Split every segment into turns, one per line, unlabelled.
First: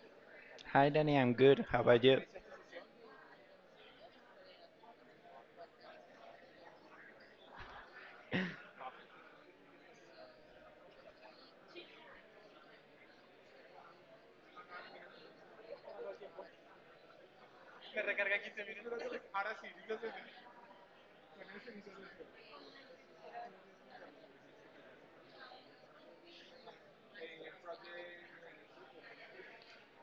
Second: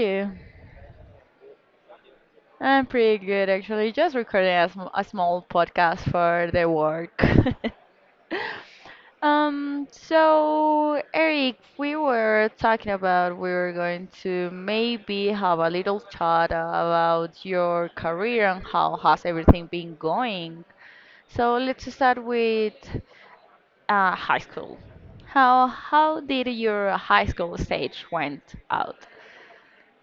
you?
Hi, Danny. I'm good. How about you?
I'm pretty good actually. Just recording a, a small podcast for the work. So Eric, we were talking about we were going to maybe have a little chat about your career and how has everything been going. So let's start with high school. How did your high school stage went out?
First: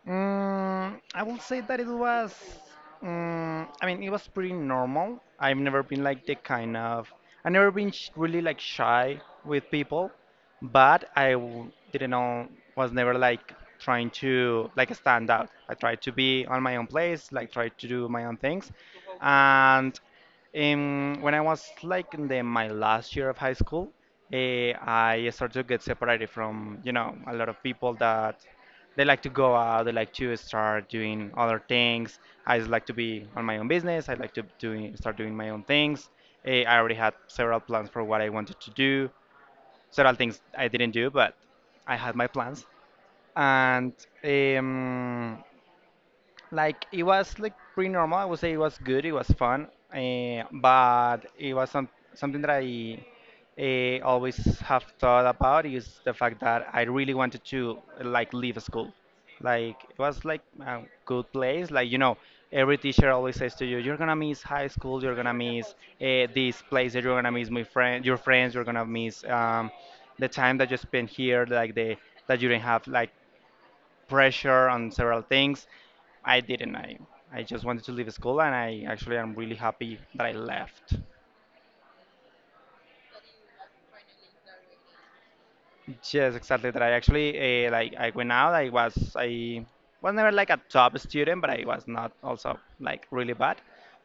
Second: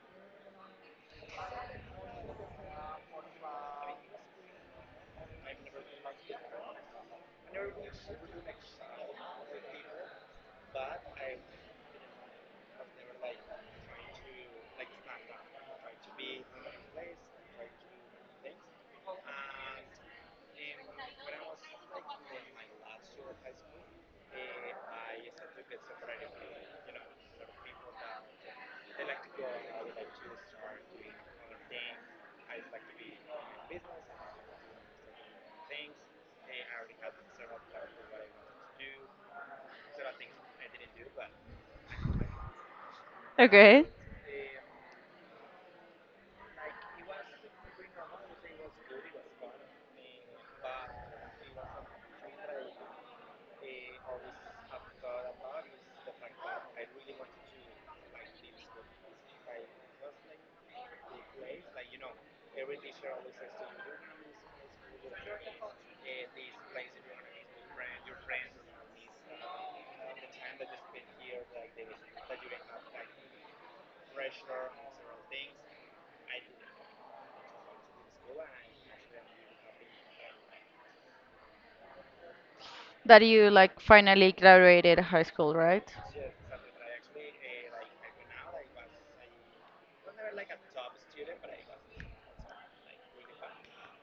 I will say that it was, I mean, it was pretty normal. I've never been sh really like shy with people, but I w didn't know, was never like trying to like stand out. I tried to be on my own place, like tried to do my own things. And when I was like in my last year of high school, uh, I started to get separated from, a lot of people that they like to go out, they like to start doing other things. I just like to be on my own business. I like to doing, start doing my own things. I already had several plans for what I wanted to do. Several things I didn't do, but I had my plans.
Okay.
And um, like it was like pretty normal. I would say it was good. It was fun, but it was something that I always have thought about is the fact that I really wanted to like leave school. Like it was like a good place. Like, every teacher always says to you, "You're gonna miss high school. You're gonna miss this place. That you're gonna miss your friends. You're gonna miss the time that you spent here. Like the that you didn't have like pressure on several things." I didn't. I just wanted to leave school, and I actually am really happy that I left.
That you like finally graduated high school, right?
Yes, exactly. That I actually like I went out. I was never like a top student, but I was not also like really bad.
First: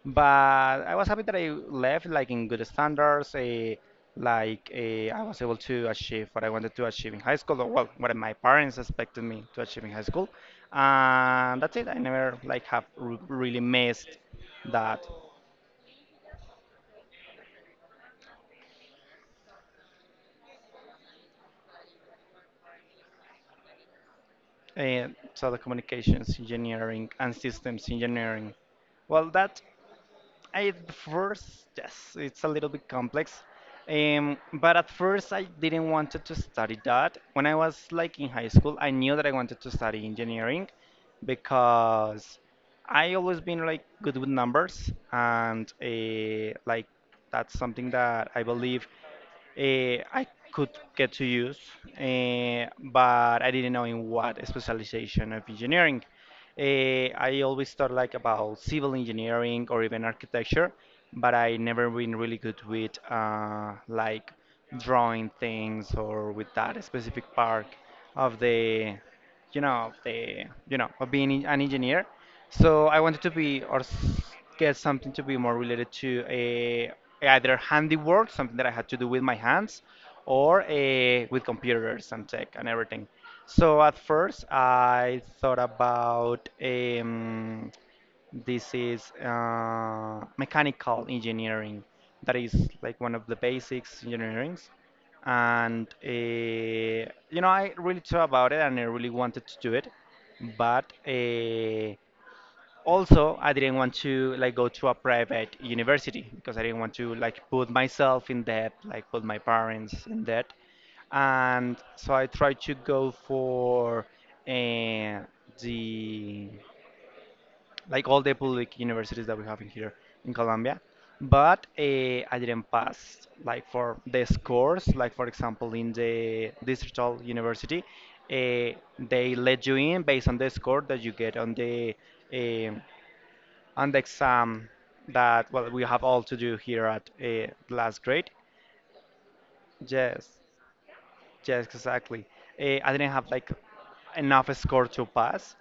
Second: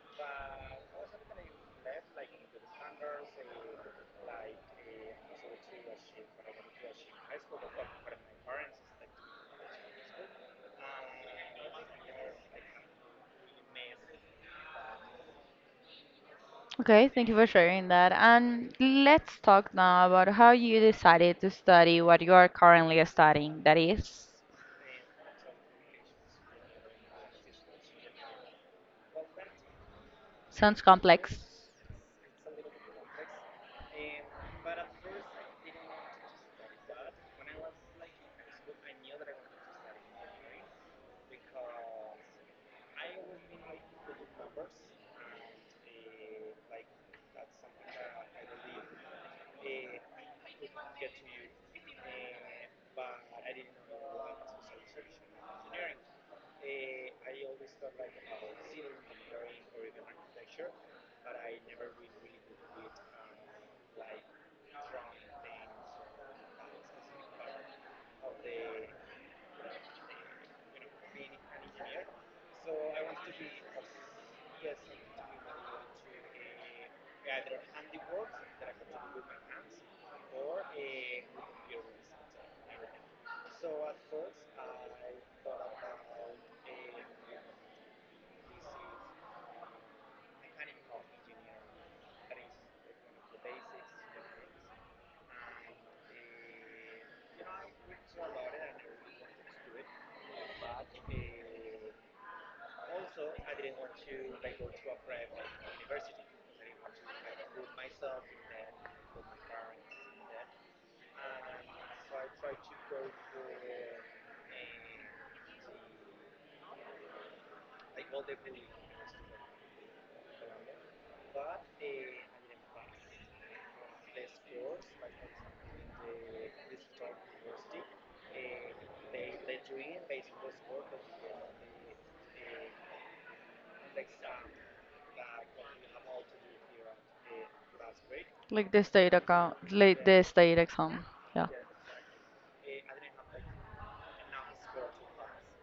But I was happy that I left like in good standards. Like I was able to achieve what I wanted to achieve in high school, or well, what my parents expected me to achieve in high school. And that's it. I never like have r really missed that.
Okay, thank you for sharing that. And let's talk now about how you decided to study what you are currently studying. That is,
Uh, Telecommunications engineering and systems engineering. Well, that At
sounds complex,
first, yes, it's a little bit complex. But at first, I didn't wanted to study that. When I was like in high school, I knew that I wanted to study engineering because I always been like good with numbers, and like that's something that I believe, I could get to use, but I didn't know in what specialization of engineering. I always thought like about civil engineering or even architecture, but I never been really good with like drawing things or with that specific part of the you know of being an engineer, so I wanted to be or get something to be more related to a either handiwork, something that I had to do with my hands, or a with computers and tech and everything. So at first I thought about this is mechanical engineering, that is like one of the basics engineering. And I really thought about it and I really wanted to do it, but also I didn't want to like go to a private university because I didn't want to like put myself in debt, like put my parents in debt. And so I tried to go for uh, the like all the public universities that we have in here in Colombia. But I didn't pass, like for the scores, like for example in the digital university, they let you in based on the score that you get on um the exam that well we have all to do here at last grade.
like the state account, like the
Yes,
state exam. Yeah.
yes, exactly. I didn't have like enough score to pass,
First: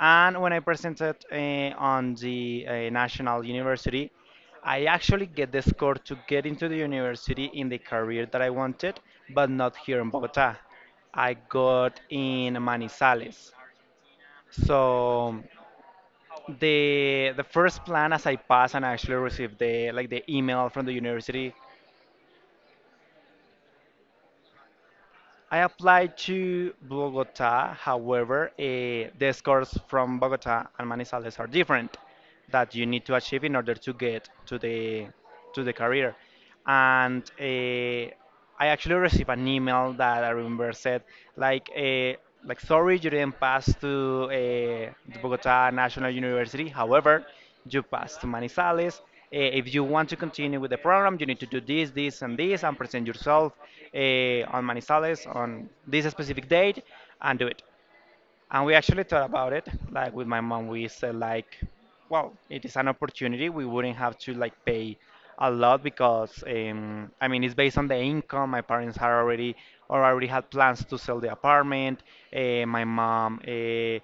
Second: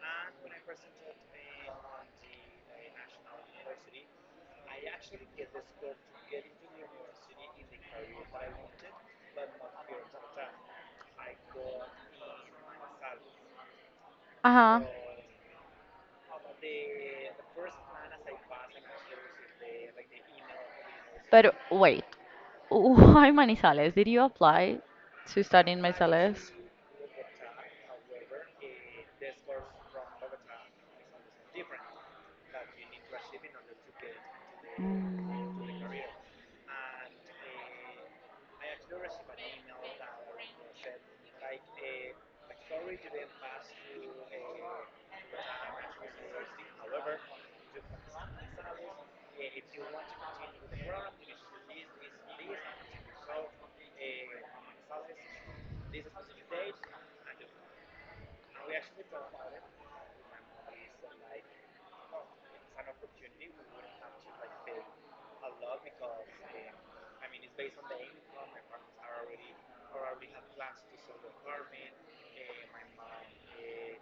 and when I presented on the national university, I actually get the score to get into the university in the career that I wanted, but not here in Bogota. I got in Manizales.
Uh huh.
So the first plan as I passed and I actually received the email from the university,
But wait, why Manizales? Did you apply to
I
study in
applied
Manizales?
to Bogota. However, the scores from Bogota and Manizales are different. That you need to achieve in order to get to the career. And I actually received an email that I remember said like uh, like sorry you didn't pass to uh, the Bogota National University. However, you passed to Manizales. Uh, if you want to continue with the program, you need to do this, this, and this, and present yourself
Mm.
on Manizales on this specific date, and do it. And we actually thought about it. Like with my mom, we said like, well, it is an opportunity. We wouldn't have to like pay a lot because I mean it's based on the income. My parents had already or already had plans to sell the apartment. My mom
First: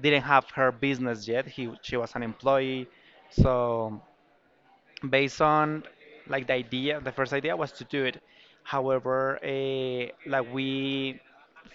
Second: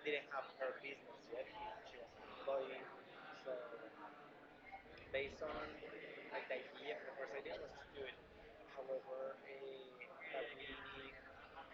didn't have her business yet. She was an employee, so based on like the first idea was to do it. However, like we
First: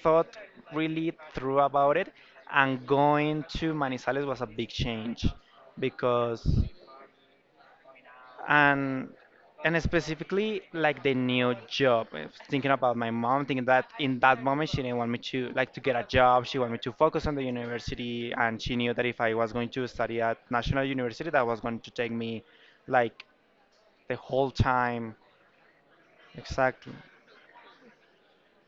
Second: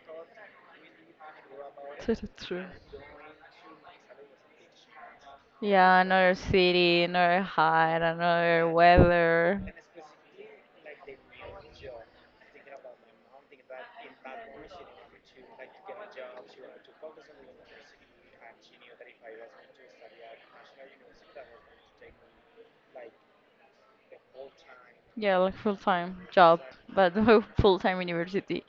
thought really through about it,
That's true.
and going to Manizales was a big change,
Yeah, another
because
city, another height, another
and
weather.
and specifically like the new job, thinking about my mom, thinking that in that moment she didn't want me to get a job. She wanted me to focus on the university, and she knew that if I was going to study at national university, that was going to take me like the whole time.
Yeah, like full time job,
Exactly.
but full time university.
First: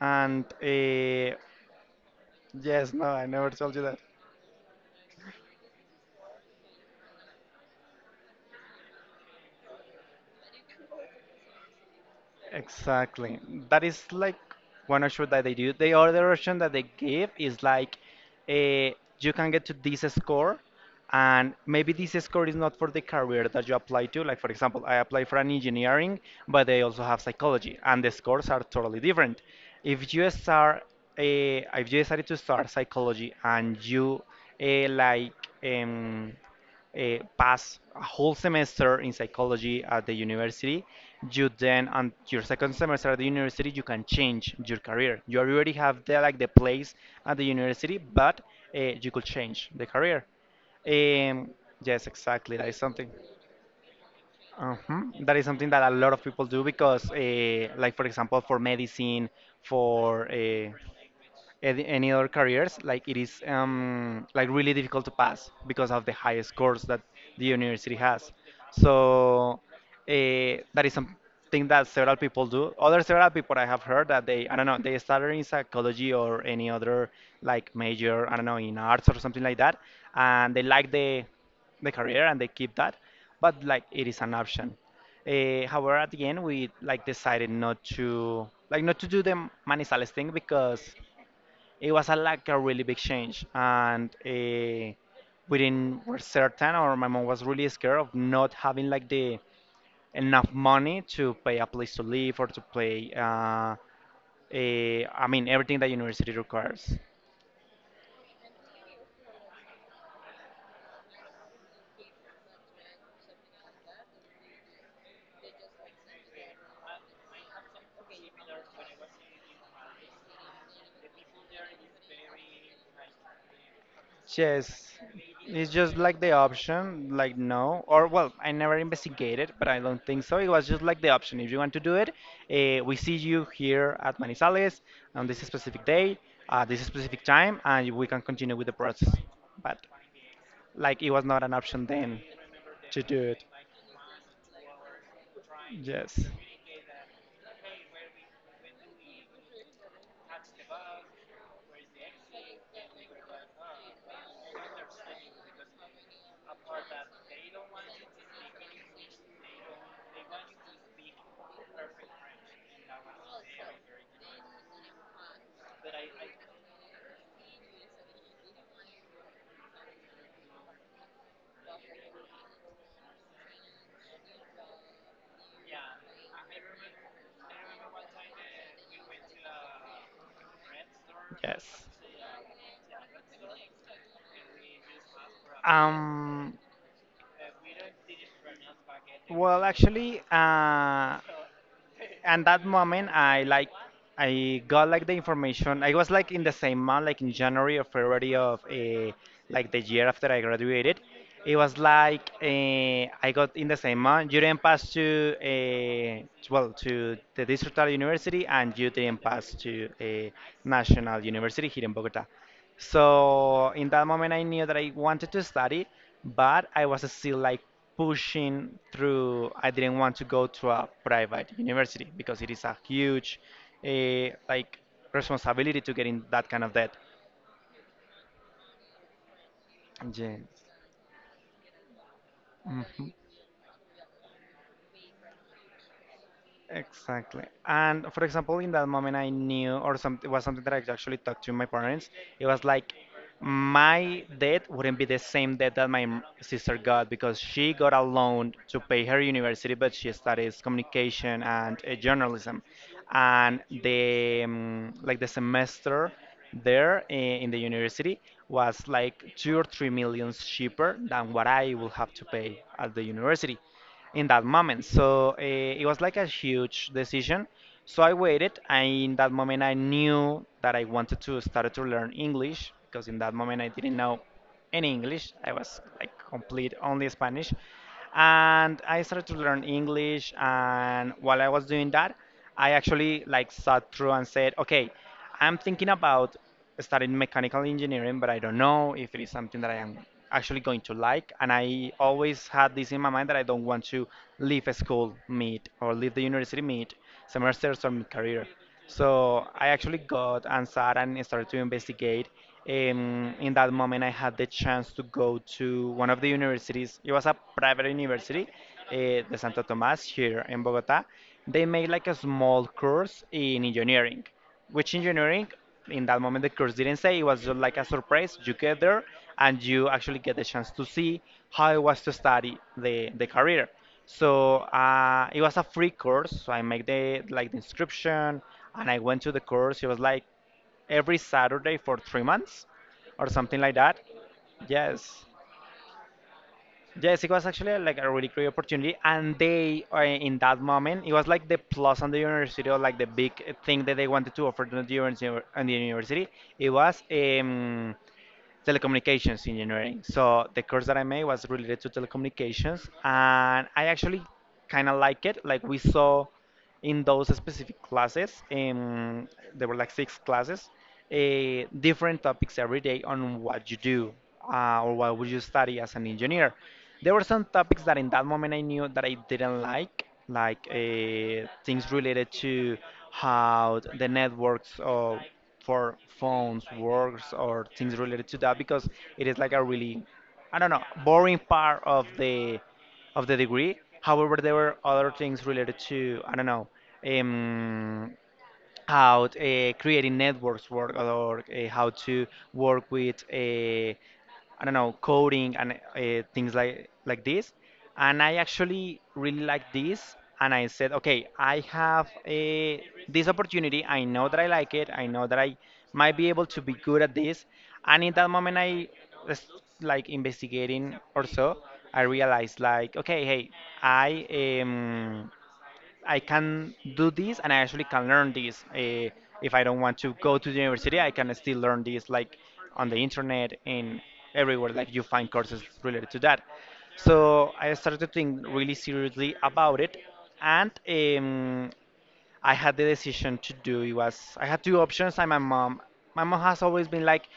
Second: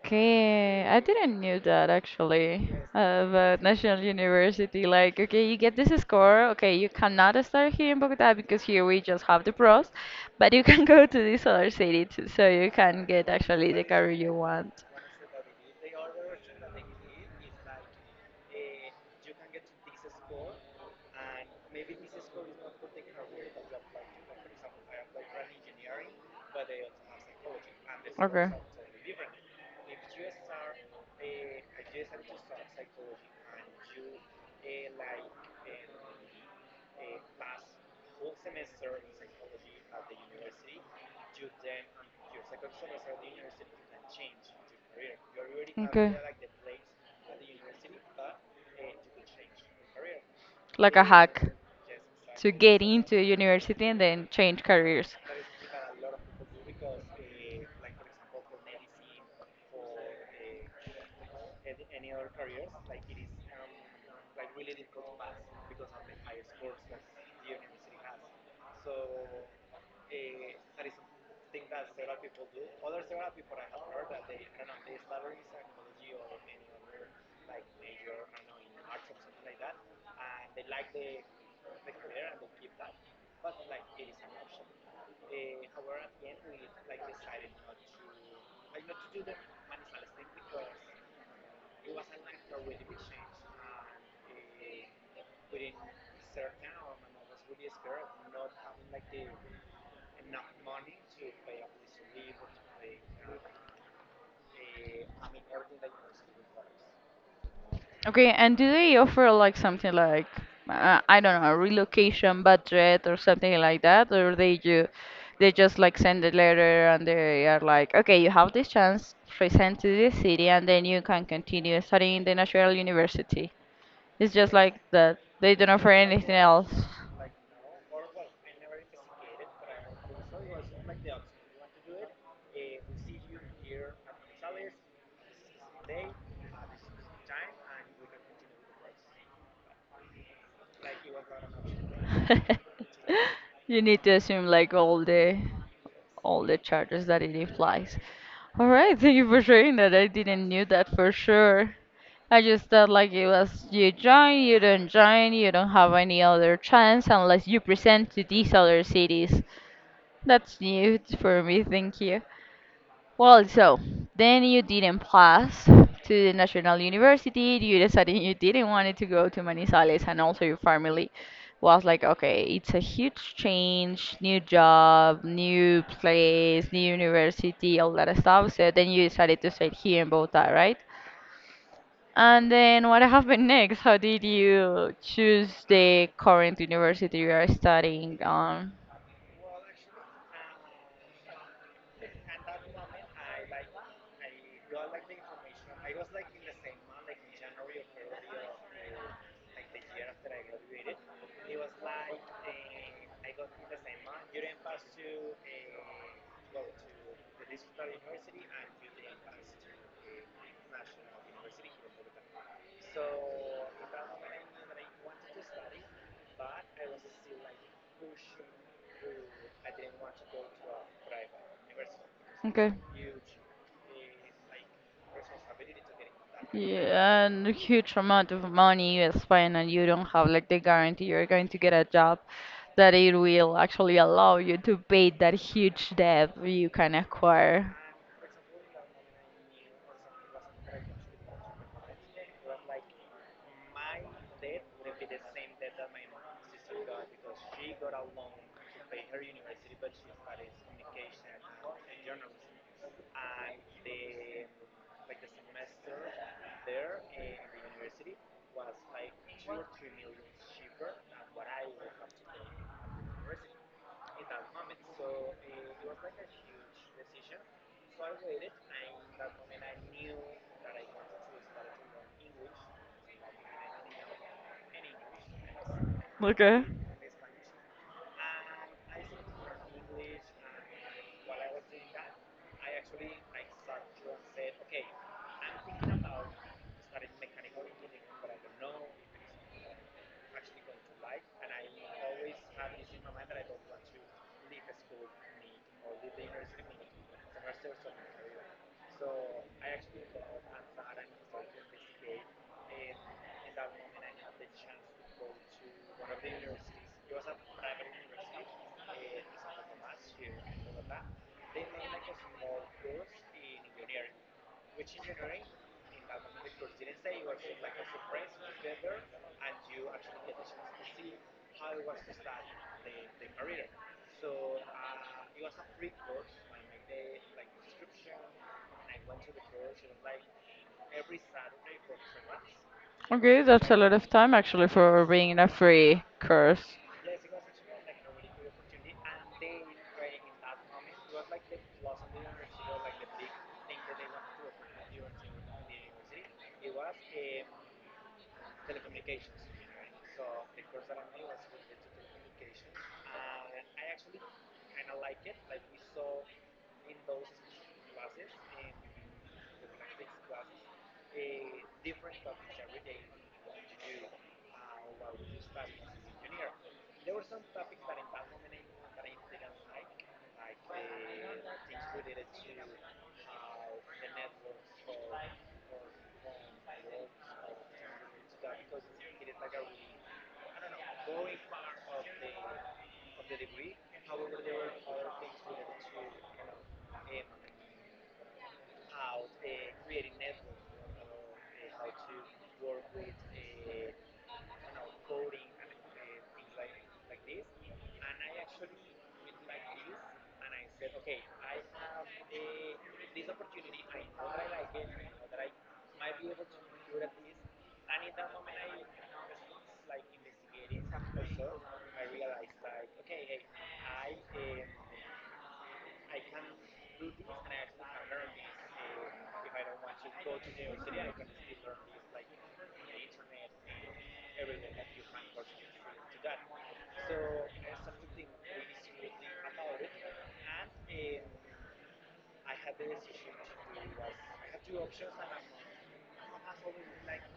And
I
uh,
didn't knew that actually
yes, no, I never
about
told you that.
National University. Like, okay, you get this score. Okay, you cannot start here in Bogota because here we just have the pros, but you can go to this other city too, so you can get
Exactly.
actually the
That is
career you
like
want.
one option that they do. The other option that they give is like uh, you can get to this score, and maybe this score is not for the career that you apply to. Like, for example, I apply for an engineering, but they also have psychology, and the scores are totally different. If you start, if you decided to start psychology, and you like, um, pass a whole semester in psychology at the university, you then on your second semester at the university you can change your career. You already
Okay.
have
Okay.
the place at the university, but you could change the career.
Like a hack
Um, yes,
to
exactly. That is
get
something.
into university and then change
Uh-huh.
careers.
Is something that a lot of people do because, like for example, for medicine, for any other careers, like it is like really difficult to pass because of the high scores that the university has. So, that is something that several people do. Other several people I have heard that they, I don't know, they started in psychology or any other like major, I don't know, in arts or something like that, and they like the career and they keep that, but like it is an option. However, at the end we like decided not to do the Manizales thing because it was a, like a really big change, and we didn't were certain, or my mom was really scared of not having like the enough money to pay a place to live or to pay. I mean, everything that university requires.
Okay, and do they offer like something like I don't know, relocation budget or something like that, or they ju they just like send a letter and they are like, okay, you have this chance, present to the city, and then you can continue studying in the national university. It's just
Yes,
like that. They don't
it's
offer
just like the
anything else.
option, like no, or well, I never investigated, but I don't think so. It was just like the option. If you want to do it, we see you here at Manizales on this specific day, at this specific time, and we can continue with the process. But like it was not an option then to do it.
You need to assume like
Yes,
all the charges that it implies. All right, thank you for sharing that. I didn't knew that for sure. I just thought like it was you join, you don't have any other chance unless you present to these other cities. That's new for me. Thank you. Well, so then you didn't pass to the National University. You decided you didn't want to go to Manizales, and also your family was like, okay, it's a huge change, new job, new place, new university, all that stuff. So then you decided to stay here in Bogota, right?
yes.
And then what happened next? How did you choose the
Um,
current university you are studying on?
well, actually, and that moment I got like the information. I was like in the same month, like in January or February of like the year after I graduated. It was like I got in the same month you didn't pass to well to the distrital university, and you didn't pass to a national university here in Bogota. So in that moment, I knew that I wanted to study, but I was still like pushing through. I didn't want to go to a private university because it is
Okay.
a huge, like, responsibility to get in that kind of debt.
Yeah, and a huge amount of money you spend, and you don't have like the
Yes.
guarantee you're going to get a job that
Mhm.
it will actually allow you to pay that huge debt you can
Exactly.
acquire.
And for example, in that moment, I knew, it was something that I actually talked to my parents. It was like my debt wouldn't be the same debt that my sister got because she got a loan to pay her university, but she studies communication and journalism. And the like the semester there in the university was like two or three millions cheaper than what I will have to pay at the university in that moment. So it was like a huge decision. So I waited, and in that moment I knew that I wanted to start to learn English because in that moment I didn't know in English. I was like
Okay.
complete only Spanish. And I started to learn English, and while I was doing that, I actually like sat through and said, "Okay, I'm thinking about studying mechanical engineering, but I don't know if it is something that I am actually going to like." And I always had this in my mind that I don't want to leave a school mid or leave the university mid semesters or mid career. So I actually got answered and started to investigate. In that moment, I had the chance to go to one of the universities. It was a private university, the Santo Tomás here in Bogota. They made like a small course in engineering, which engineering, in that moment, the course didn't say. It was just like a surprise. You get there and you actually get the chance to see how it was to study the career. So it was a free course. So I made the like the inscription, and I went to the course. It was like every Saturday for 3 months, or
Okay,
something
that's
like
a lot
that.
of time actually for
Yes,
being in a free course.
yes, it was actually like a really great opportunity. And they, in that moment, it was like the plus on the university, or like the big thing that they wanted to offer to the university. And the university, it was telecommunications engineering. So the course that I made was related to telecommunications, and I actually kind of like it. Like we saw in those specific classes, there were like six classes, different topics every day on what you do or what would you study as an engineer. There were some topics that in that moment I knew that I didn't like things related to how the networks of, for phones works or things related to that because it is like a really, I don't know, boring part of the degree. However, there were other things related to, I don't know, um, how creating networks work, or how to work with, I don't know, coding and things like this. And I actually really like this. And I said, okay, this opportunity. I know that I like it. I know that I might be able to be good at this. And in that moment, I was like investigating or so. I realized like, okay, hey, I am. I can do this, and I actually can learn this. If I don't want to go to the university, I can still learn this like on the internet and everywhere. Like you find courses related to that. So I started to think really seriously about it, and I had the decision to do it was I had two options, and my mom has always been like,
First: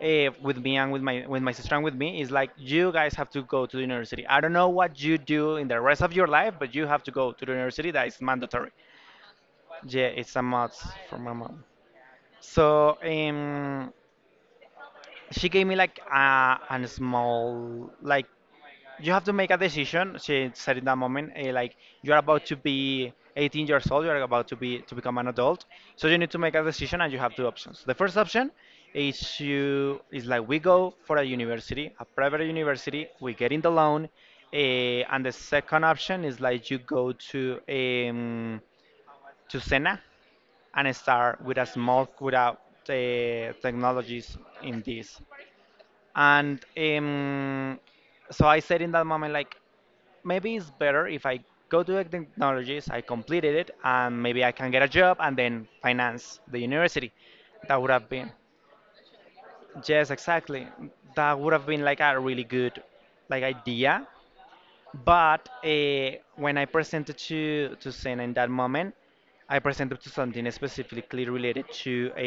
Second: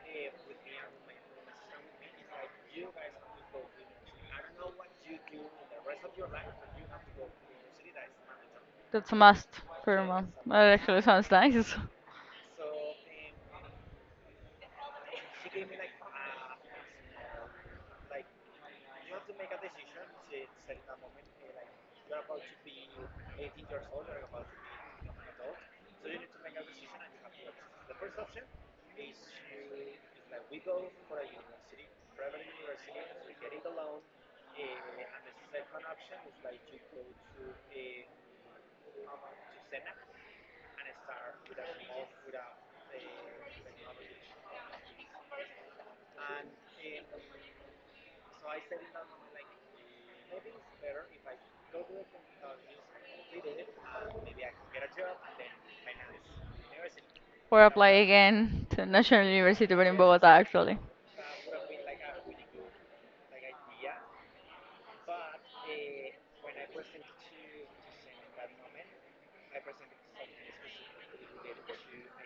with me and with my sister and with me, is like, you guys have to go to the university. I don't know what you do in the rest of your life, but you have to go to the university. That is mandatory.
That's a must for a
Yeah,
month.
it's a
That
must
actually
for
sounds
my mom.
nice.
So she gave me like a small like, you have to make a decision since said in that moment, like you're about to be 18 years old, you're about to become an adult, so you need to make a decision, and you have two options. The first option is you is like we go for a university, a private university, we get in the loan, and the second option is like you go to, to Sena, and start with a technologies in this, and so I said in that moment like, maybe it's better if I go to the technologies, I completed it, and maybe I can get a job and then finance the university.
Or
That
apply
would have been,
again to National University, but in
yes,
Bogota
exactly.
actually.
That would have been like a really good like idea. But when I presented to Sen in that moment, I presented to something specifically related to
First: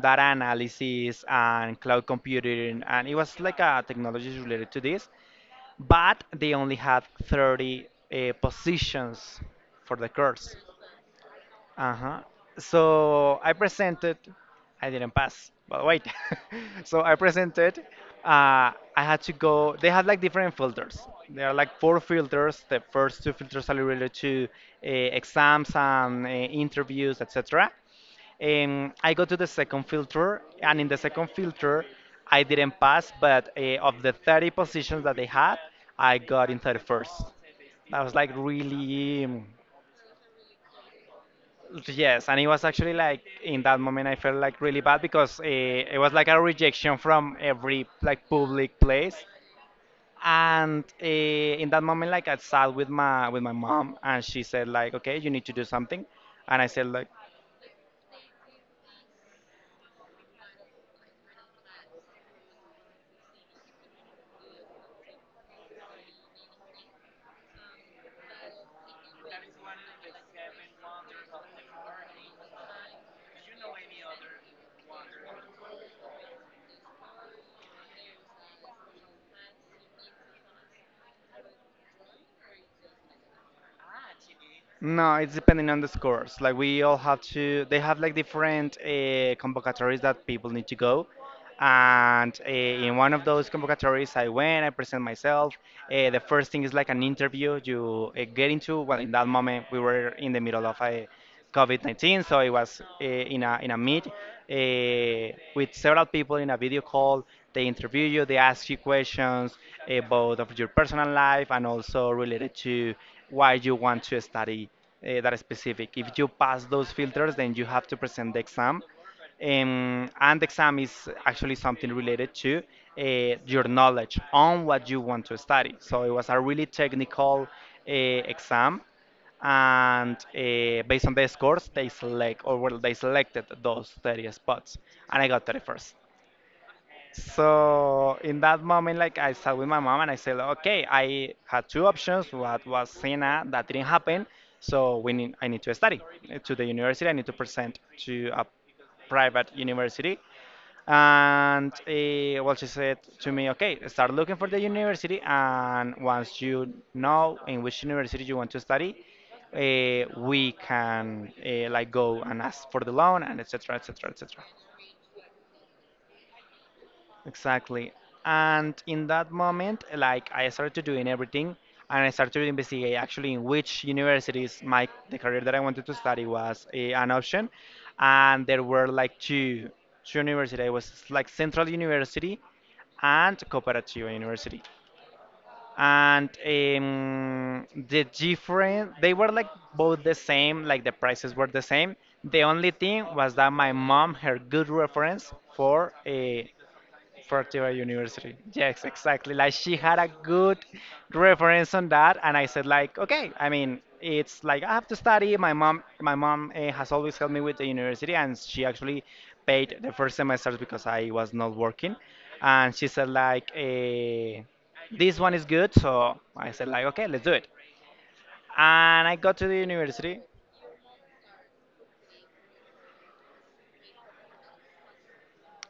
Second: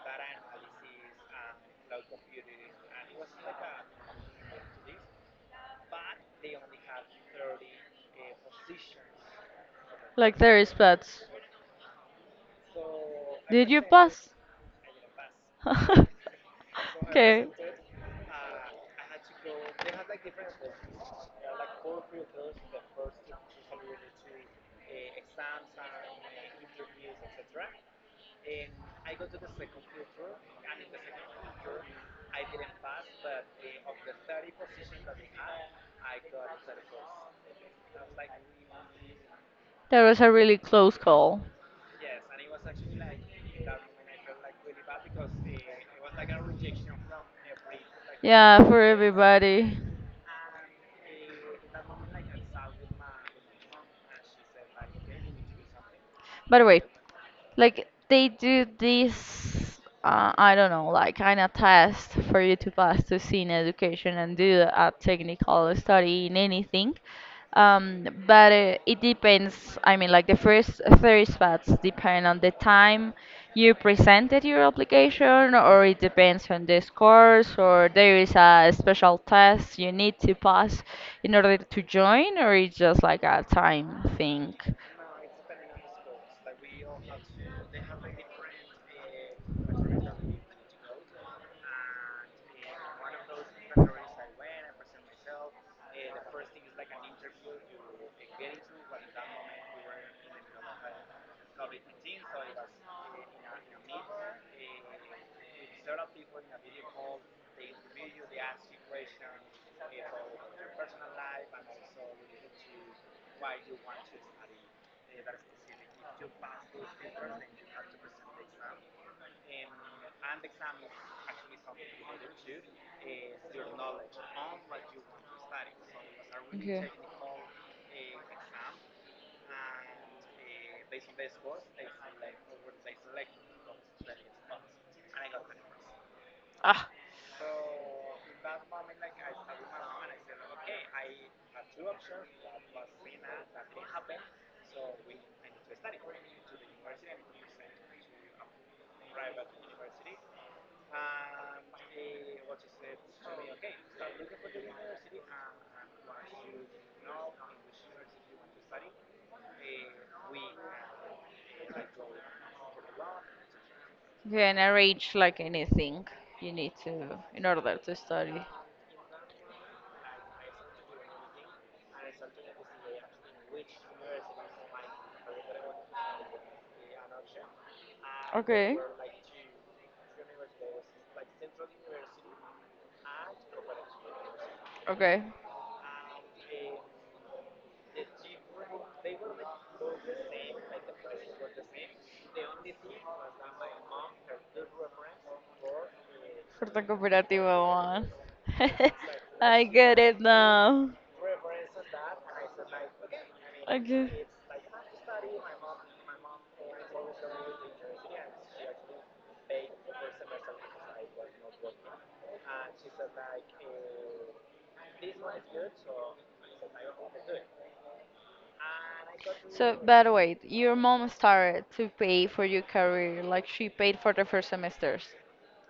data analysis and cloud computing, and it was like a technologies related to this, but they only have 30 positions for the
Like
course.
there is plats.
Uh-huh. So I
Did you
presented,
pass?
I didn't pass, but wait. So I presented, I had to go, they had like different filters. There are like four filters. The first two filters are related to
okay.
exams and interviews, etc. I go to the second filter, and in the second filter, I didn't pass, but of the 30 positions that they had, I got in 31st. I was like really,
That was a really close call.
yes, and it was actually like in that moment I felt like really bad because it was like a rejection from every like
Yeah,
public
for
place.
everybody.
And in that moment, like I sat with my mom, and she said like, okay, you need to do something,
By
and
the
I
way,
said like,
like they do this, I don't know, like kind of test for you to pass to scene education and do a technical study in anything. But it depends. I mean, like the first three spots depend on the time you presented your application, or it depends on the scores, or there is a special test you need to pass in order to join, or it's just like a time thing.
no, it's depending on the scores. Like we all have to, they have like different convocatories that people need to go. And in one of those convocatories, I went, I present myself. The first thing is like an interview. You get into, well, in that moment, we were in the middle of a, COVID-19. So it was in a meet with several people in a video call. They interview you. They ask you questions about of your personal life and also related to why you want to study that specific. If you pass those filters, then you have to present the exam. And the exam is actually something related to your knowledge on what you want to study. So it was a really
Okay.
technical exam, and based on the scores, they select, or well, they selected those 30 spots, and I got 31st.
Ah,
So in that moment, like, I sat with my mom, and I said, okay, I had two options. What was Cena, that didn't happen. So we need, I need to study, to the university, I need to present to a private university. And well, she said to me, okay, start looking for the university. And once you know in which university you want to study, we can, like go and ask for the loan and etc. etc.
you
etc.
can arrange like anything you need to in order
Exactly.
to study.
And in that moment, like, I started doing everything, and I started to investigate actually in which universities my the career that I wanted to study was, an option. And there
Okay.
were like two universities. It was like Central University and Cooperativa University.
Okay.
And the different, they were like both the same, like the prices were the same. The only thing was that my mom, her good reference for,
For the cooperative
Fertitta
one.
University. Yes, exactly. Like,
I
she
get
had a
it
good
now.
reference on that, and I said like, okay. I mean,
Okay.
it's like I have to study. My mom has always helped me with the university, and she actually paid the first semesters because I was not working, and she said like, this one is good. So I said like, okay, let's do it. And I got to the
So, but
university,
wait, your mom started to pay for your career, like she paid for the first semesters.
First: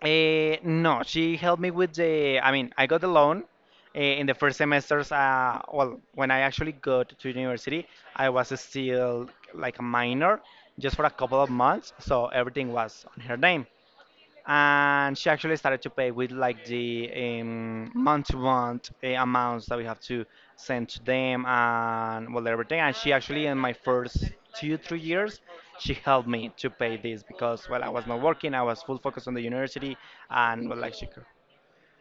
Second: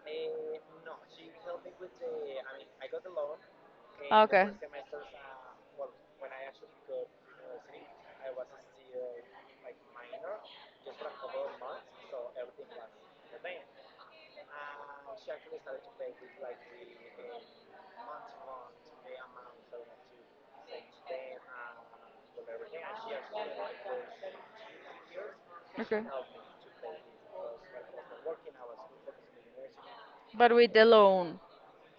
No, she helped me with the. I mean, I got the loan in the
Okay.
first semesters. Well, when I actually got to university, I was still like a minor, just for a couple of months. So everything was on her name, and she actually started to pay with like the month-to-month amounts that we have to send to them, and well, everything. And she actually in my first two three years, she
Okay.
helped me to pay this because, well, I was not working, I was full focus on the university,
But with
and
like,
well,
the
like,
loan.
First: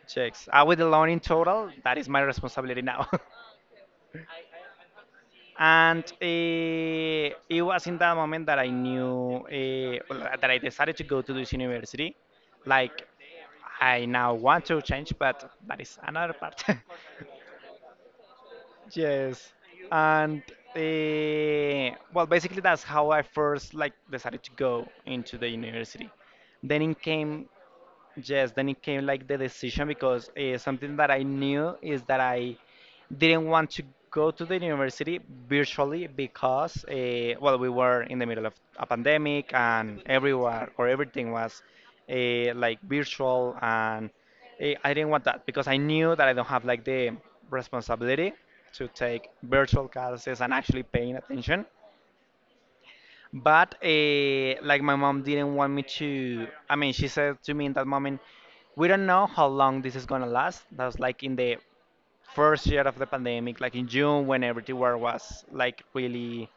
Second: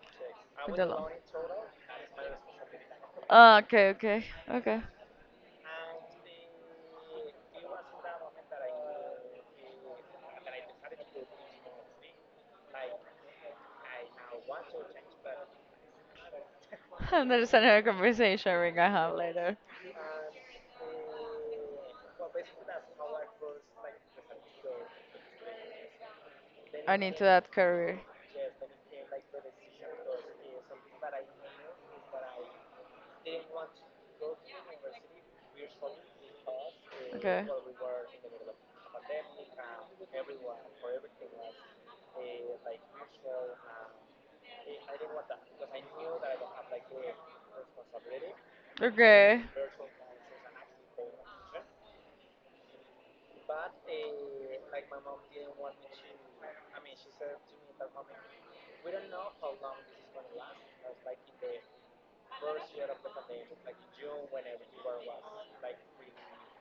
checks. Uh,
With
with
the
the loan
loan.
in total, that is my responsibility now.
Ah, okay, okay, okay.
And it was in that moment that I knew, well, that I decided to go to this university. Like, I now want to change, but that is another part.
And there's another conversation we're gonna have
Yes,
later.
and well, basically that's how I first like decided to go into the university. Then in
And into
came
that career.
Yes, then it came like the decision because something that I knew is that I didn't want to go to the university virtually because,
Okay.
well, we were in the middle of a pandemic and everywhere or everything was like virtual, and I didn't want that because I knew that I don't have like the responsibility to take
Okay.
virtual classes and actually paying attention. But like my mom didn't want me to. I mean, she said to me in that moment, "We don't know how long this is gonna last." That was like in the first year of the pandemic, like in June when everything was like really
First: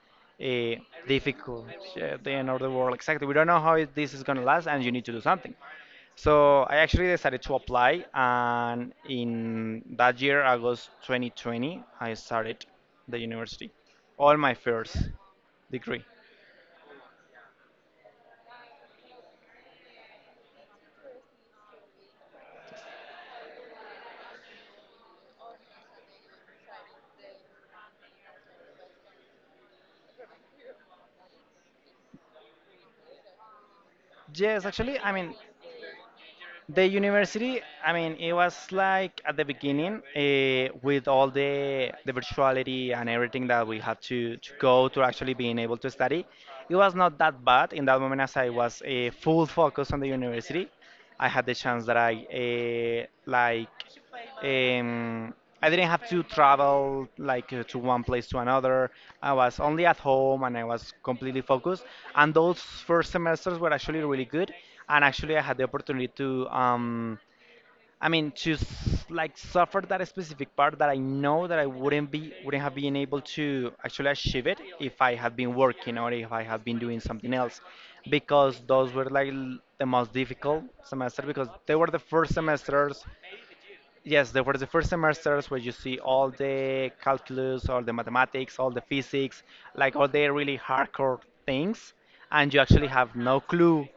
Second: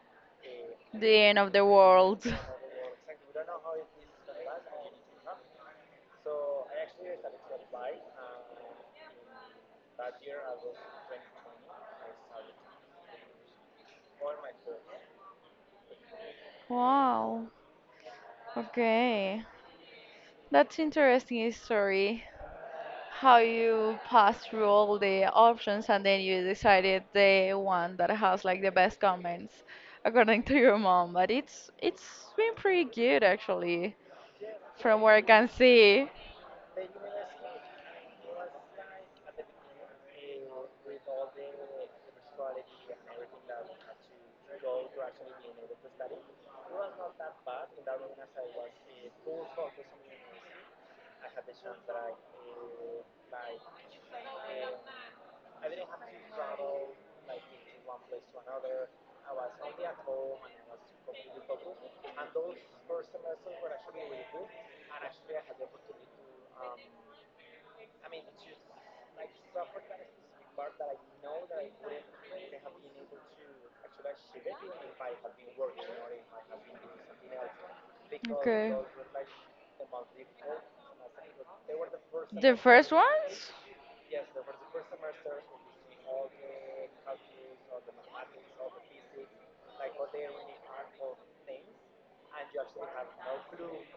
uh,
The end of
difficult.
the
Yeah,
world.
the end of the world, exactly. We don't know this is gonna last, and you need to do something. So I actually decided to apply, and in that year, August 2020, I started the university, all my first degree.
Wow. Okay. That's interesting story. How you pass through all the options and then you decided the one that has like the best comments according to your mom. But it's been pretty good actually
Yes, actually,
from
I
what I
mean,
can see.
the university, I mean, it was like at the beginning with all the virtuality and everything that we had to go to actually being able to study. It was not that bad in that moment as I was full focus on the university. I had the chance that I like um, I didn't have to travel like to one place to another. I was only at home and I was completely focused. And those first semesters were actually really good. And actually, I had the opportunity to, I mean, to like suffer that specific part that I know that I wouldn't have been able to actually achieve it if I had been working or if I had been doing something else, because
Okay.
those were like the most difficult semester, because they were the first
The first
semesters.
ones?
Yes, there were the first semesters where you see all the calculus, all the mathematics, all the physics, like all the really hardcore things, and you actually have no clue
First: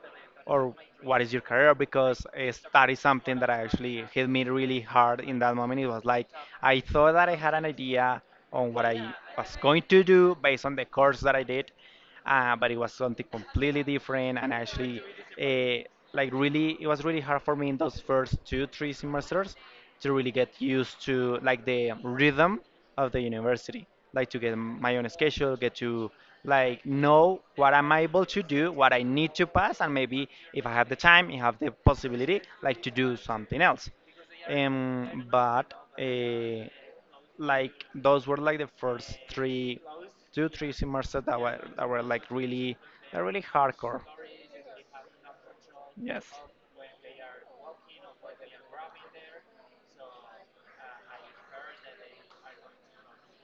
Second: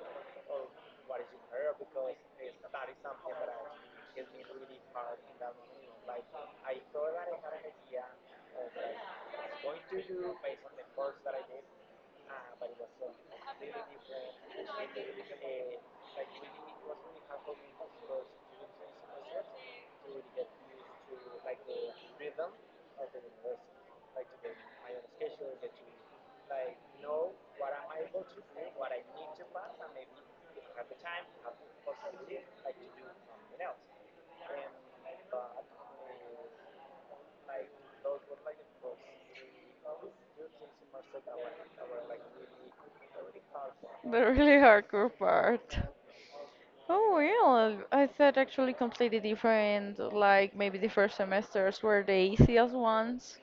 or what is your career, because that is something that actually hit me really hard in that moment. It was like I thought that I had an idea on what I was going to do based on the course that I did, but it was something completely different, and actually uh, like really it was really hard for me in those first two three semesters to really get used to like the rhythm of the university, like to get my own schedule, get to like know what I'm able to do, what I need to pass, and maybe if I have the time, if I have the possibility, like to do something else. Um, but uh, like those were like the first three, two three semesters that were like really, that really hardcore.
The really hardcore part.
Yes.
Oh, real. I thought actually completely different, like maybe the first semesters were the easiest ones.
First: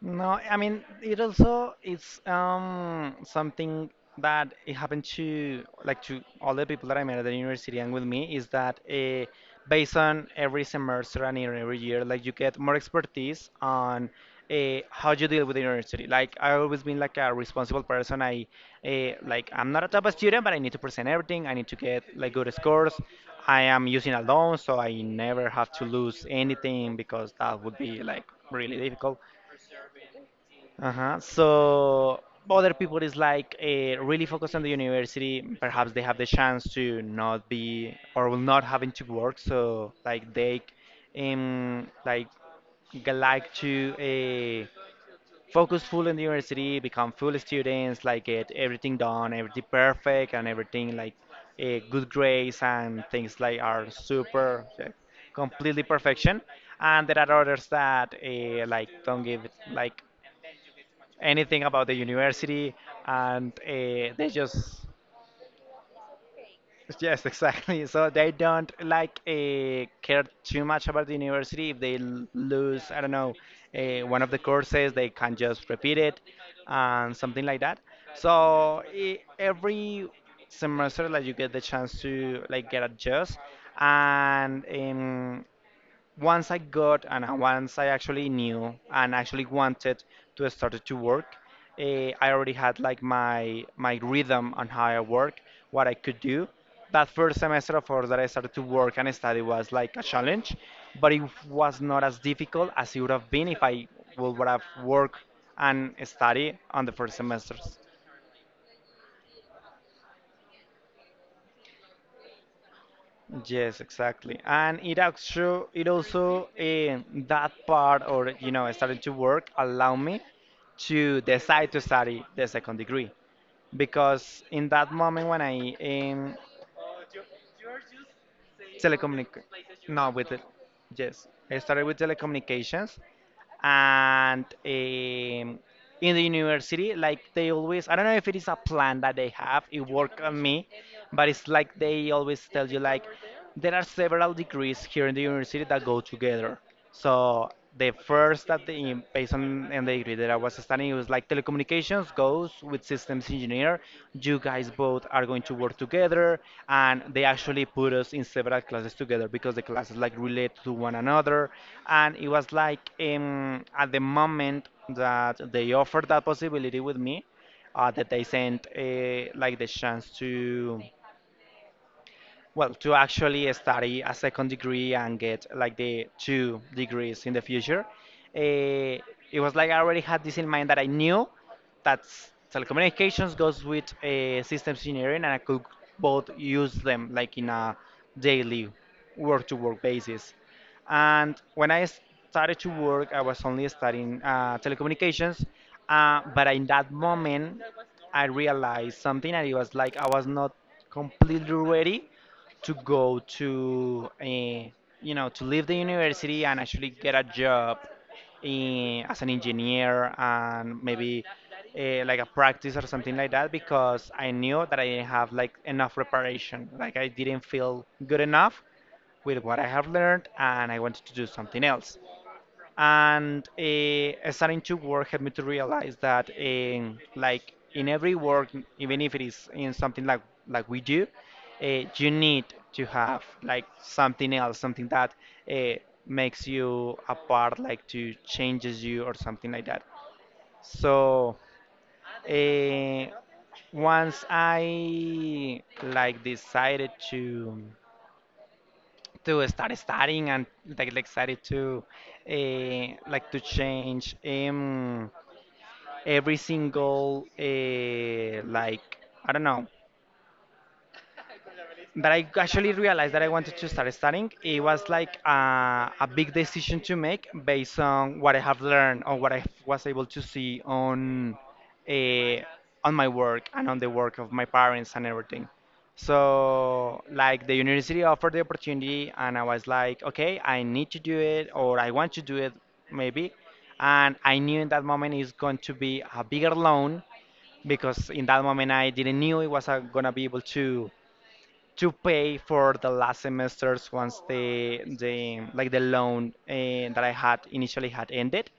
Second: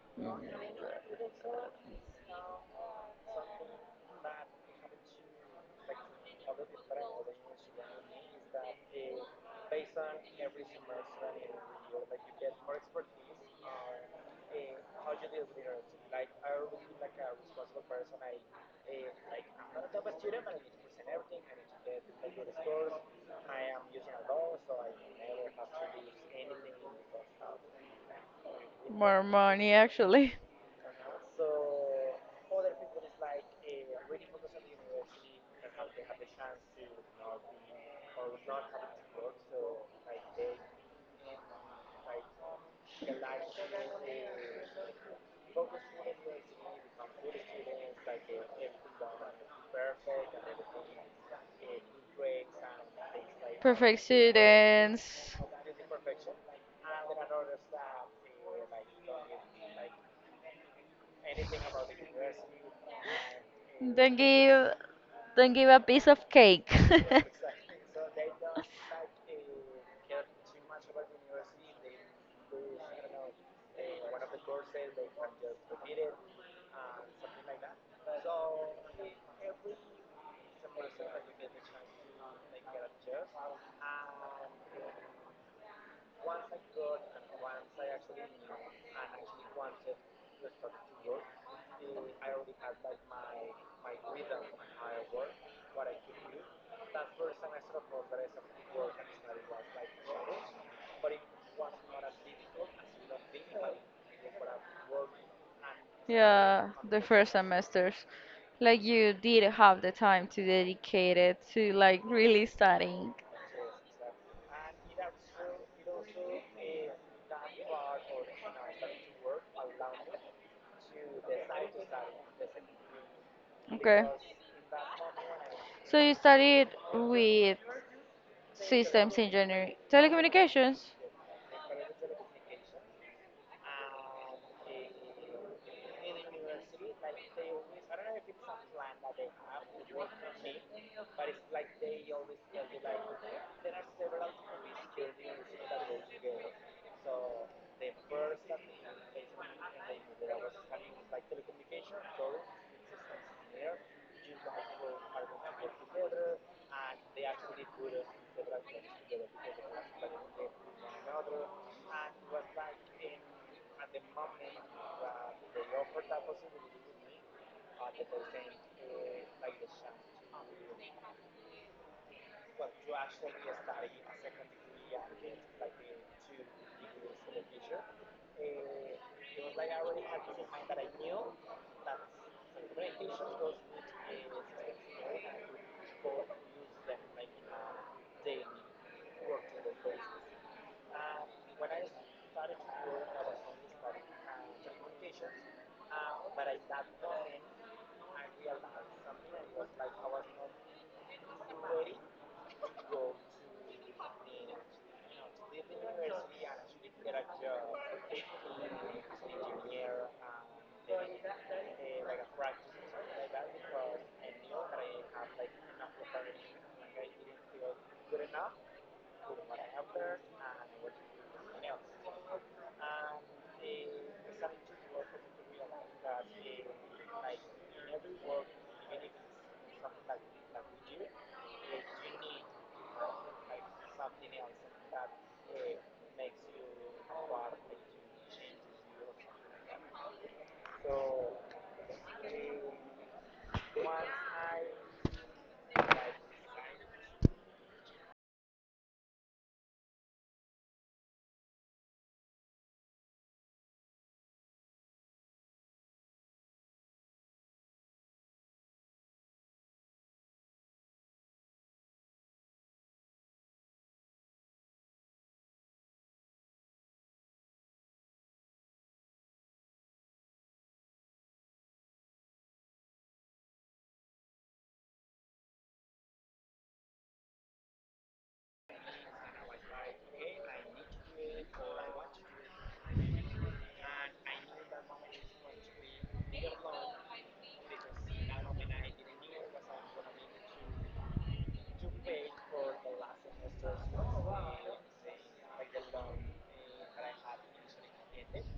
No, I mean, it also is something that it happened to, like, to all the people that I met at the university, and with me is that based on every semester and in every year, like you get more expertise on how you deal with the university. Like I always been like a responsible person. I like I'm not a top student, but I need to present everything. I need to get like good scores. I am using a loan, so I never have to lose anything because that would be like really difficult.
More money, actually.
Uh-huh. So other people is like really focused on the university. Perhaps they have the chance to not be or will not having to work. So like they like like to focus full in the university, become full students, like get everything done, everything perfect, and everything like good grades, and things like are
Perfect
super, yeah,
students.
completely perfection. And there are others that like don't give it
Like
like anything about the university, and
don't like
they
give
just.
don't give a piece of cake.
Yes, exactly, so they don't like care too much about the university. If they lose, I don't know, one of the courses, they can just repeat it, and something like that. So every semester like you get the chance to like get adjust, and once I got and once I actually knew and actually wanted to start to work, I already had like my rhythm on how I work, what I could do. That first semester, of course, that I started to work and study was like a challenge, but it was not as difficult as it would have been if I would have worked and study
Yeah,
on the
the
first
first
semesters.
semesters. Like you did have the time to dedicate it to like really studying.
Yes, exactly. And it also in that part, or starting to work allow me to decide to study the second degree,
Okay.
because in that moment when I
So you
in
studied with systems
telecommunic
engineering.
no, with it.
Telecommunications?
Yes, I started with telecommunications, and in the university, like they always, I don't know if it is a plan that they have it worked on me, but it's like they always tell you like there are several degrees here in the university that go together. So the first that the based on, and the degree that I was studying, it was like telecommunications goes with systems engineer. You guys both are going to work together, and they actually put us in several classes together because the classes like relate to one another. And it was like at the moment that they offered that possibility with me, that they sent, like the chance to, well, to actually study a second degree and get like the two degrees in the future. uh, it was like I already had this in mind, that I knew that telecommunications goes with systems engineering, and I could both use them like in a daily work to work basis. And when I started to work, I was only studying telecommunications, but in that moment I realized something, and it was like I was not completely ready to go to a, you know to leave the university and actually get a job as an engineer, and maybe like a practice or something like that, because I knew that I didn't have like enough preparation, like I didn't feel good enough with what I have learned, and I wanted to do something else. And starting to work helped me to realize that in every work, even if it is in something like like we do, you need to have like something else, something that uh, makes you apart, like to changes you, or something like that. So uh, once I like decided to start studying, and like decided to like to change, every single like, I don't know, but I actually realized that I wanted to start studying. It was like a big decision to make based on what I have learned or what I was able to see on, uh, my work, and on the work of my parents, and everything. So like the university offered the opportunity, and I was like, okay, I need to do it, or I want to do it, maybe. And I knew in that moment it's going to be a bigger loan, because in that moment I didn't knew it was gonna be able to pay for the last semesters once the loan that I had initially had ended.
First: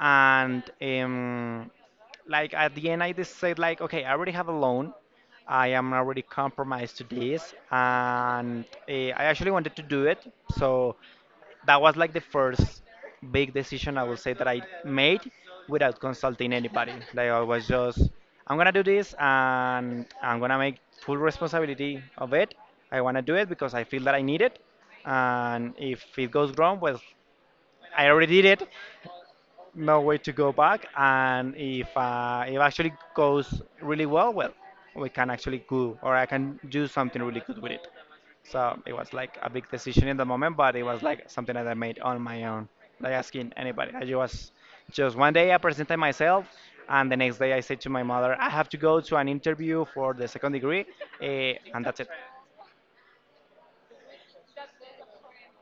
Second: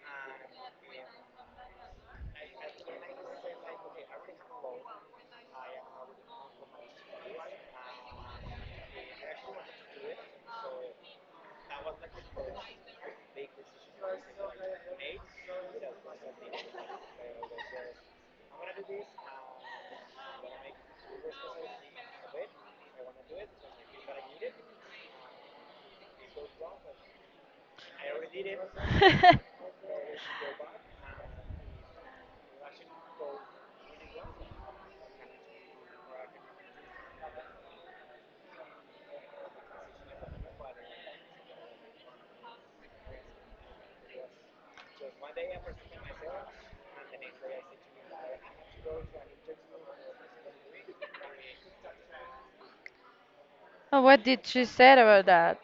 And like at the end I just said like, okay, I already have a loan, I am already compromised to this, and I actually wanted to do it. So that was like the first big decision, I would say, that I made without consulting anybody. Like I was just, I'm gonna do this and I'm gonna make full responsibility of it. I wanna do it because I feel that I need it. And if it goes wrong, well, I already did it. No way to go back. And if it actually goes really well, well, we can actually go, or I can do something really good with it. So it was like a big decision in the moment, but it was like something that I made on my own, like asking anybody. I ju- was Just one day I presented myself, and the next day I said to my mother, I have to go to an interview for the second degree, and that's it.
And what did she say about that?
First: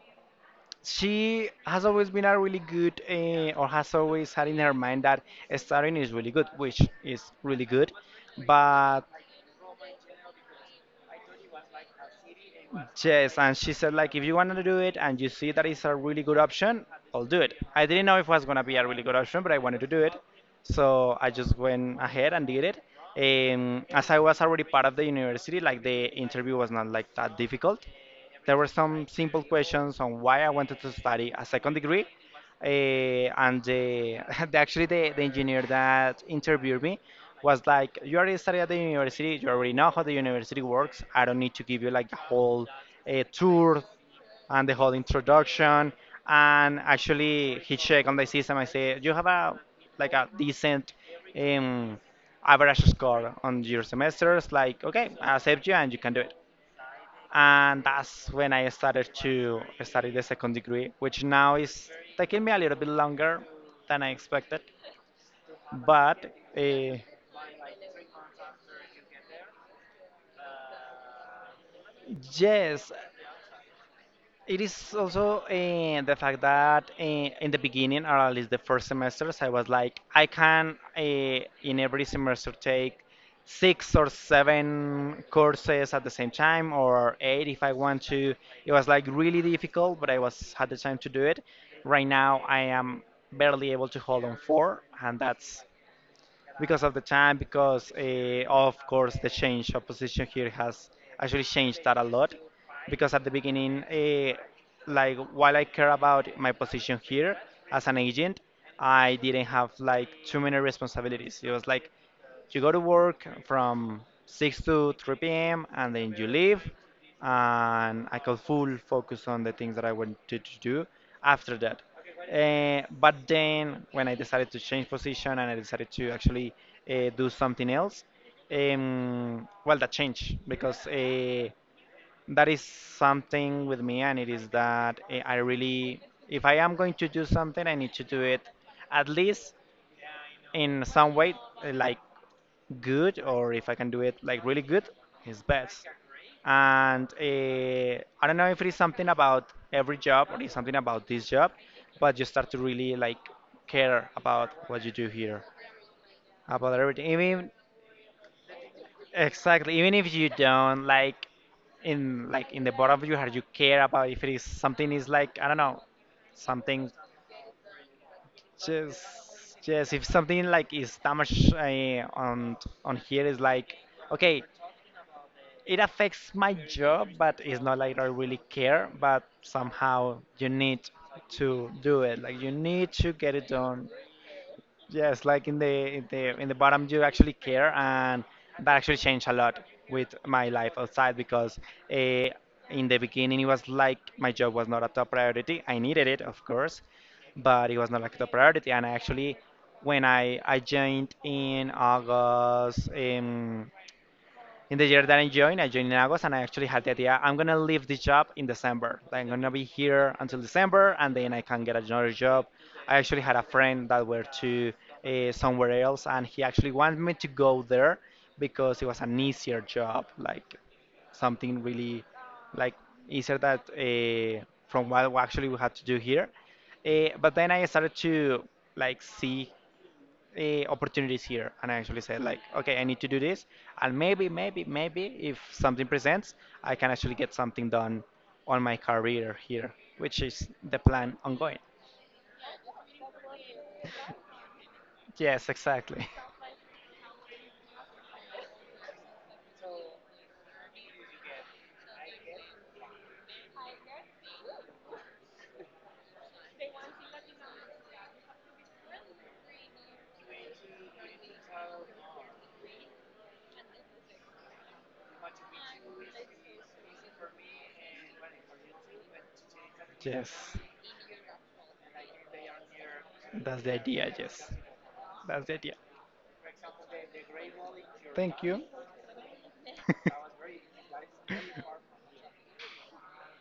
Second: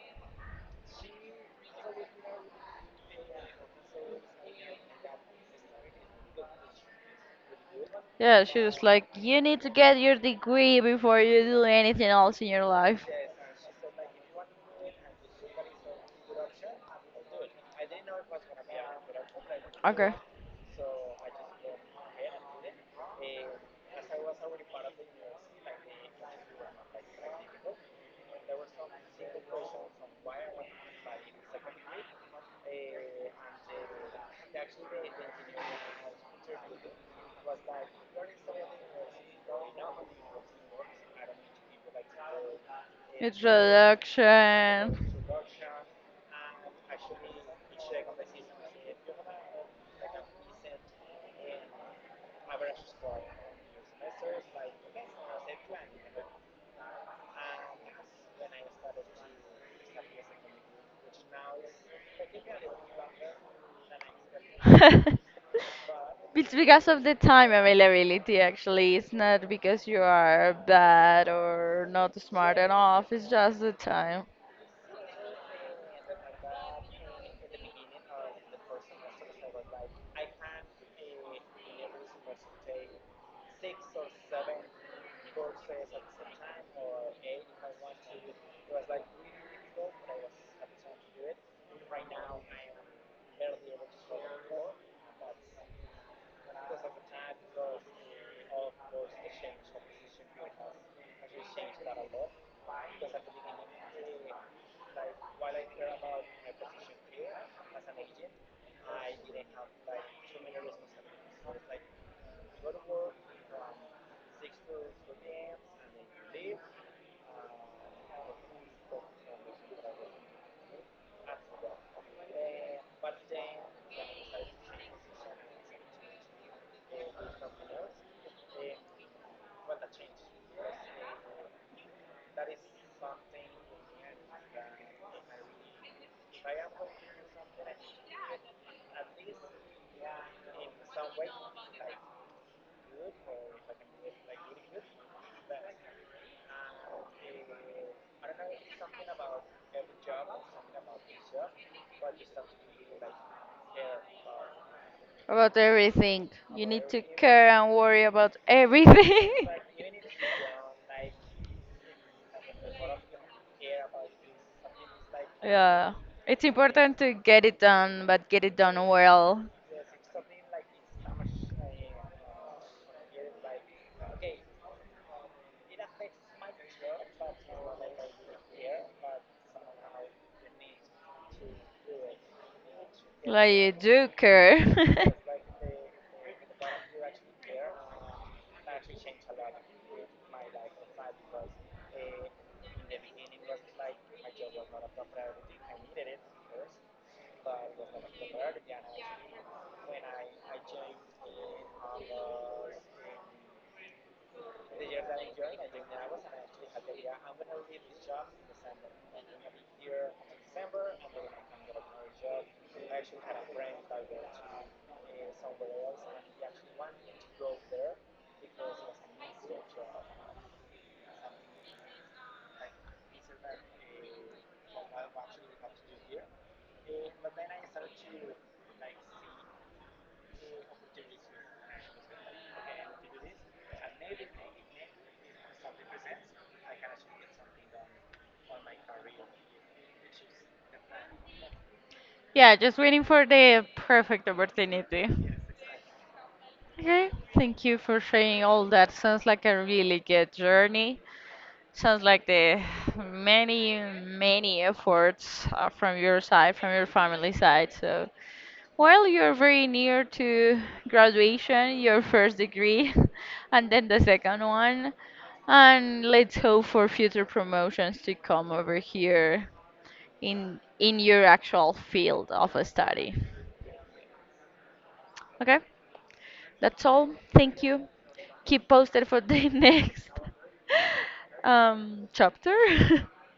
She has always been a really good, or has always had in her mind that studying is really good, which is really good,
Yeah, she was
but.
like, you need to get your degree before you do anything else in your life.
Yes, and she said, like, if you want to do it and you see that it's a really good option, I'll do it. I didn't know if it was gonna be a really good option, but I wanted to do
Okay.
it, so I just went ahead and did it. As I was already part of the university, like the interview was not like that difficult, there were some simple questions on why I wanted to study a second degree. And actually, the engineer that interviewed me was like, "You already studied at the university, you already know how the university works. I don't need to give you like the whole tour and the whole
Introduction.
introduction." And actually, he checked on the system. I said, "You have a decent um, average score on your semesters." Like, okay, I accept you and you can do it, and that's when I started to study the second degree, which now is taking me a little bit longer than I expected.
I expected.
But
It's because
uh,
of the time availability, actually. It's not because you are bad or not smart yeah,
yes,
enough. It's just the time.
it is also the fact that in the beginning, or at least the first semesters, I was like, I can in every semester take six or seven courses at the same time, or eight if I want to. It was like really difficult, but I was had the time to do it. Right now, I am barely able to hold on four, and that's because of the time, because of course the change of position here has actually changed that a lot. Because at the beginning, like while I care about my position here as an agent, I didn't have like too many responsibilities. It was like you go to work from 6 to 3 p.m. and then you leave. And I could full focus on the things that I wanted to do after that. But then when I decided to change position and I decided to actually do something else. Well, that changed because that is something with me, and it is that I really, if I am going to do something, I need to do it at least in some way, like good, or if I can do it like really good, it's best. And I don't know if it is something about every job or it's something about this job, but you start to really like care about what you do here,
About everything. You
about
need to
everything. Even
care and worry about everything.
exactly, even if you don't like, in like in the bottom of your heart, you care about if it is something is like, I don't know,
Yeah, it's
something
important to get it done, but get it done
just
well.
just if something like is damaged on here is like, okay, it affects my job, but it's not like I really care. But somehow you need to do it. Like you need to get it
Like you
done.
do care.
Yes, like in the in the bottom, you actually care, and that actually changed a lot with my life outside because uh, in the beginning it was like my job was not a top priority. I needed it, of course, but it was not like a top priority. And I actually, when I joined in August. In the year that I joined in August, and I actually had the idea I'm gonna leave the job in December. Like, I'm gonna be here until December, and then I can get another job. I actually had a friend that were to somewhere else, and he actually wanted me to go there because it was an easier job, like something really, like easier that from what we actually we had to do here. But then I started to like see opportunities here, and I actually said like, okay, I need to do this, and maybe if something presents I can actually get something done on my career here, which is the plan ongoing.
Yeah, just waiting for the perfect opportunity. Yes,
Yes, exactly.
okay, thank you for sharing all that. Sounds like a really good journey. Sounds like the many, many efforts from your side, from your family side. So well, you're very near to graduation, your first degree, and then the second one. And let's hope for future promotions to come over here
Yes,
in your actual field of study.
that's the idea. Yes, that's the
Okay?
idea.
That's all. Thank you.
Thank you.
Keep posted for the next chapter.